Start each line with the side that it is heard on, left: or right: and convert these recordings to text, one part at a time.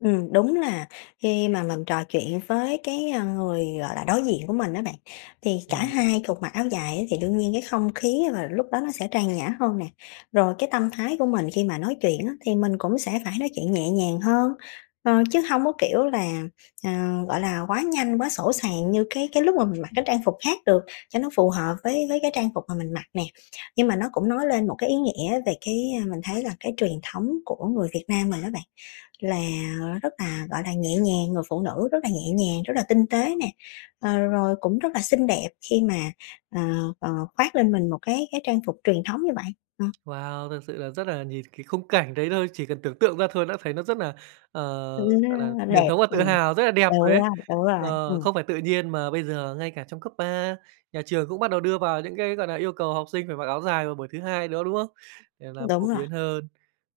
left: Ừm, đúng là khi mà mình trò chuyện với cái, ơ, người, gọi là, đối diện của mình á bạn, thì cả
right: Ừm, ừm.
left: hai cùng mặc áo dài á thì đương nhiên cái không khí và lúc đó nó sẽ trang nhã hơn nè. Rồi, cái tâm thái của mình khi mà nói chuyện á thì mình cũng sẽ phải nói chuyện nhẹ nhàng hơn. Ờ, chứ hông có kiểu là, à, gọi là, quá nhanh, quá sỗ sàng như cái cái lúc mà mình mặc cái trang phục khác được, cho nó phù hợp với với cái trang phục mà mình mặc nè. Nhưng mà nó cũng nói lên một cái ý nghĩa về cái, a, mình thấy là cái truyền thống của người Việt Nam mình á bạn, là rất là, gọi là, nhẹ nhàng, người phụ nữ rất là nhẹ nhàng, rất là tinh tế nè. Ờ, rồi cũng rất là xinh đẹp khi mà, ờ, ờ, khoác lên mình một cái cái trang phục truyền thống như vậy. Ờ.
right: Wow! Thật sự là rất là nhìn cái khung cảnh đấy thôi, chỉ cần tưởng tượng ra thôi đã thấy nó rất nà, ờ,
left: Ừm, nó
right: gọi nà,
left: nó
right: truyền
left: đẹp.
right: thống và tự
left: Ừm.
right: hào, rất là đẹp rồi đấy!
left: [unintelligible] Đúng rồi.
right: Ờ,
left: Ừm.
right: không phải tự nhiên mà bây giờ ngay cả trong cấp 3, nhà trường cũng bắt đầu đưa vào những cái, gọi nà, yêu cầu học sinh phải mặc áo dài vào buổi thứ Hai nữa, đúng không? Để làm
left: Đúng
right: phổ
left: rồi.
right: biến hơn.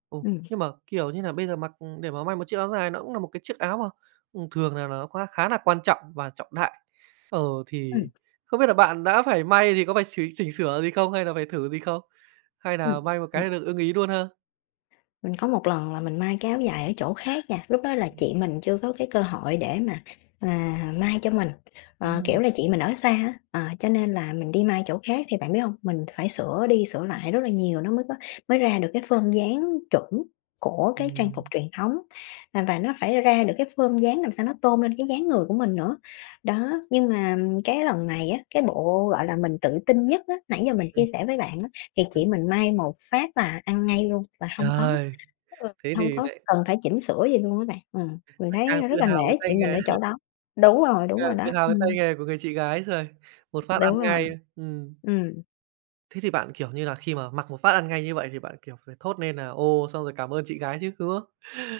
right: Ồ!
left: Ừm.
right: Nhưng mà, kiểu như nà, bây giờ mặc để mà may một chiếc áo dài nó cũng nà một cái chiếc áo mà, ừm, thường là nó kh khá là quan trọng và trọng đại. Ờ, thì
left: Ừm.
right: không biết là bạn đã phải may thì có phải sửa chỉnh sửa gì không hay là phải thử gì không? Hay
left: Ừm.
right: nà may một
left: Ừm.
right: cái được ưng ý luôn ha?
left: Mình có một lần là mình may cái áo dài ở chỗ khác nha, lúc đó là chị mình chưa có cái cơ hội để mà, à, may cho mình. Ờ, kiểu
right: Ừm.
left: là, chị mình ở xa á, à cho nên là mình đi may chỗ khác thì bạn biết hông? Mình phải sửa đi sửa lại rất là nhiều nó mới có mới ra được cái form dáng chuẩn của cái trang phục
right: Ừm.
left: truyền thống. À, và nó phải ra được cái form dáng làm sao nó tôn lên cái dáng người của mình nữa. Đó, nhưng mà cái lần này á, cái bộ, gọi là, mình tự tin nhất á, nãy giờ mình chia
right: Ừm.
left: sẻ với bạn á thì
right: Ừm.
left: chị mình may một phát là ăn ngay luôn và hông có
right: Trời!
left: ừ,
right: Thế
left: hông
right: thì
left: có
right: nại
left: cần phải chỉnh sửa gì luôn á bạn. Ừm. Mình
right: Lại
left: thấy,
right: càng
left: a, rất
right: tự
left: là
right: hào về
left: nể
right: tay
left: chị mình
right: nghề.
left: ở chỗ đó. Đúng rồi, đúng
right: Càng
left: rồi
right: tự
left: đó.
right: hào về tay
left: Ừm.
right: nghề của người chị gái rồi. Một phát ăn
left: Đúng rồi.
right: ngay. Ừm.
left: Ừm.
right: Thế thì bạn, kiểu như là, khi mà mặc một phát ăn ngay như vậy thì bạn, kiểu, phải thốt nên nà "Ồ!", xong rồi cảm ơn chị gái chứ, đúng không?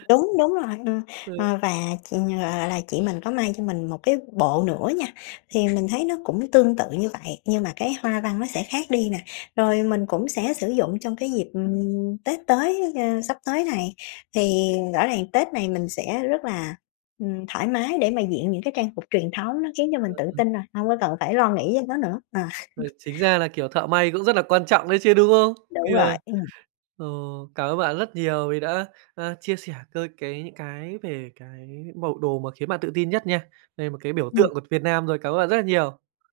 left: Đúng, đúng rồi, ờ,
right: Ừ.
left: ờ, và, chị, gọi là là, mình có may cho mình một cái bộ nữa nha, thì mình thấy nó cũng tương tự như vậy, nhưng mà cái hoa văn nó sẽ khác đi nè. Rồi mình cũng sẽ sử dụng trong cái dịp, ừm, Tết tới, a, sắp tới này. Thì, ờ, rõ ràng Tết này mình sẽ rất là, ừm, thoải mái để mà diện những cái trang phục truyền thống nó khiến cho mình tự tin rồi, hông có cần
right: [unintelligible]
left: phải lo nghĩ cho nó nữa. À.
right: Rồi, chính ra là kiểu thợ may cũng rất là quan trọng đấy chứ, đúng không?
left: Đúng rồi.
right: [unintelligible]
left: Ừm.
right: Ồ, cảm ơn bạn rất nhiều vì đã, a, chia sẻ c cái những cái về cái bộ đồ mà khiến bạn tự tin nhất nha. Đây một cái biểu
left: Ừm.
right: tượng của Việt Nam rồi. Cảm ơn bạn rất là nhiều!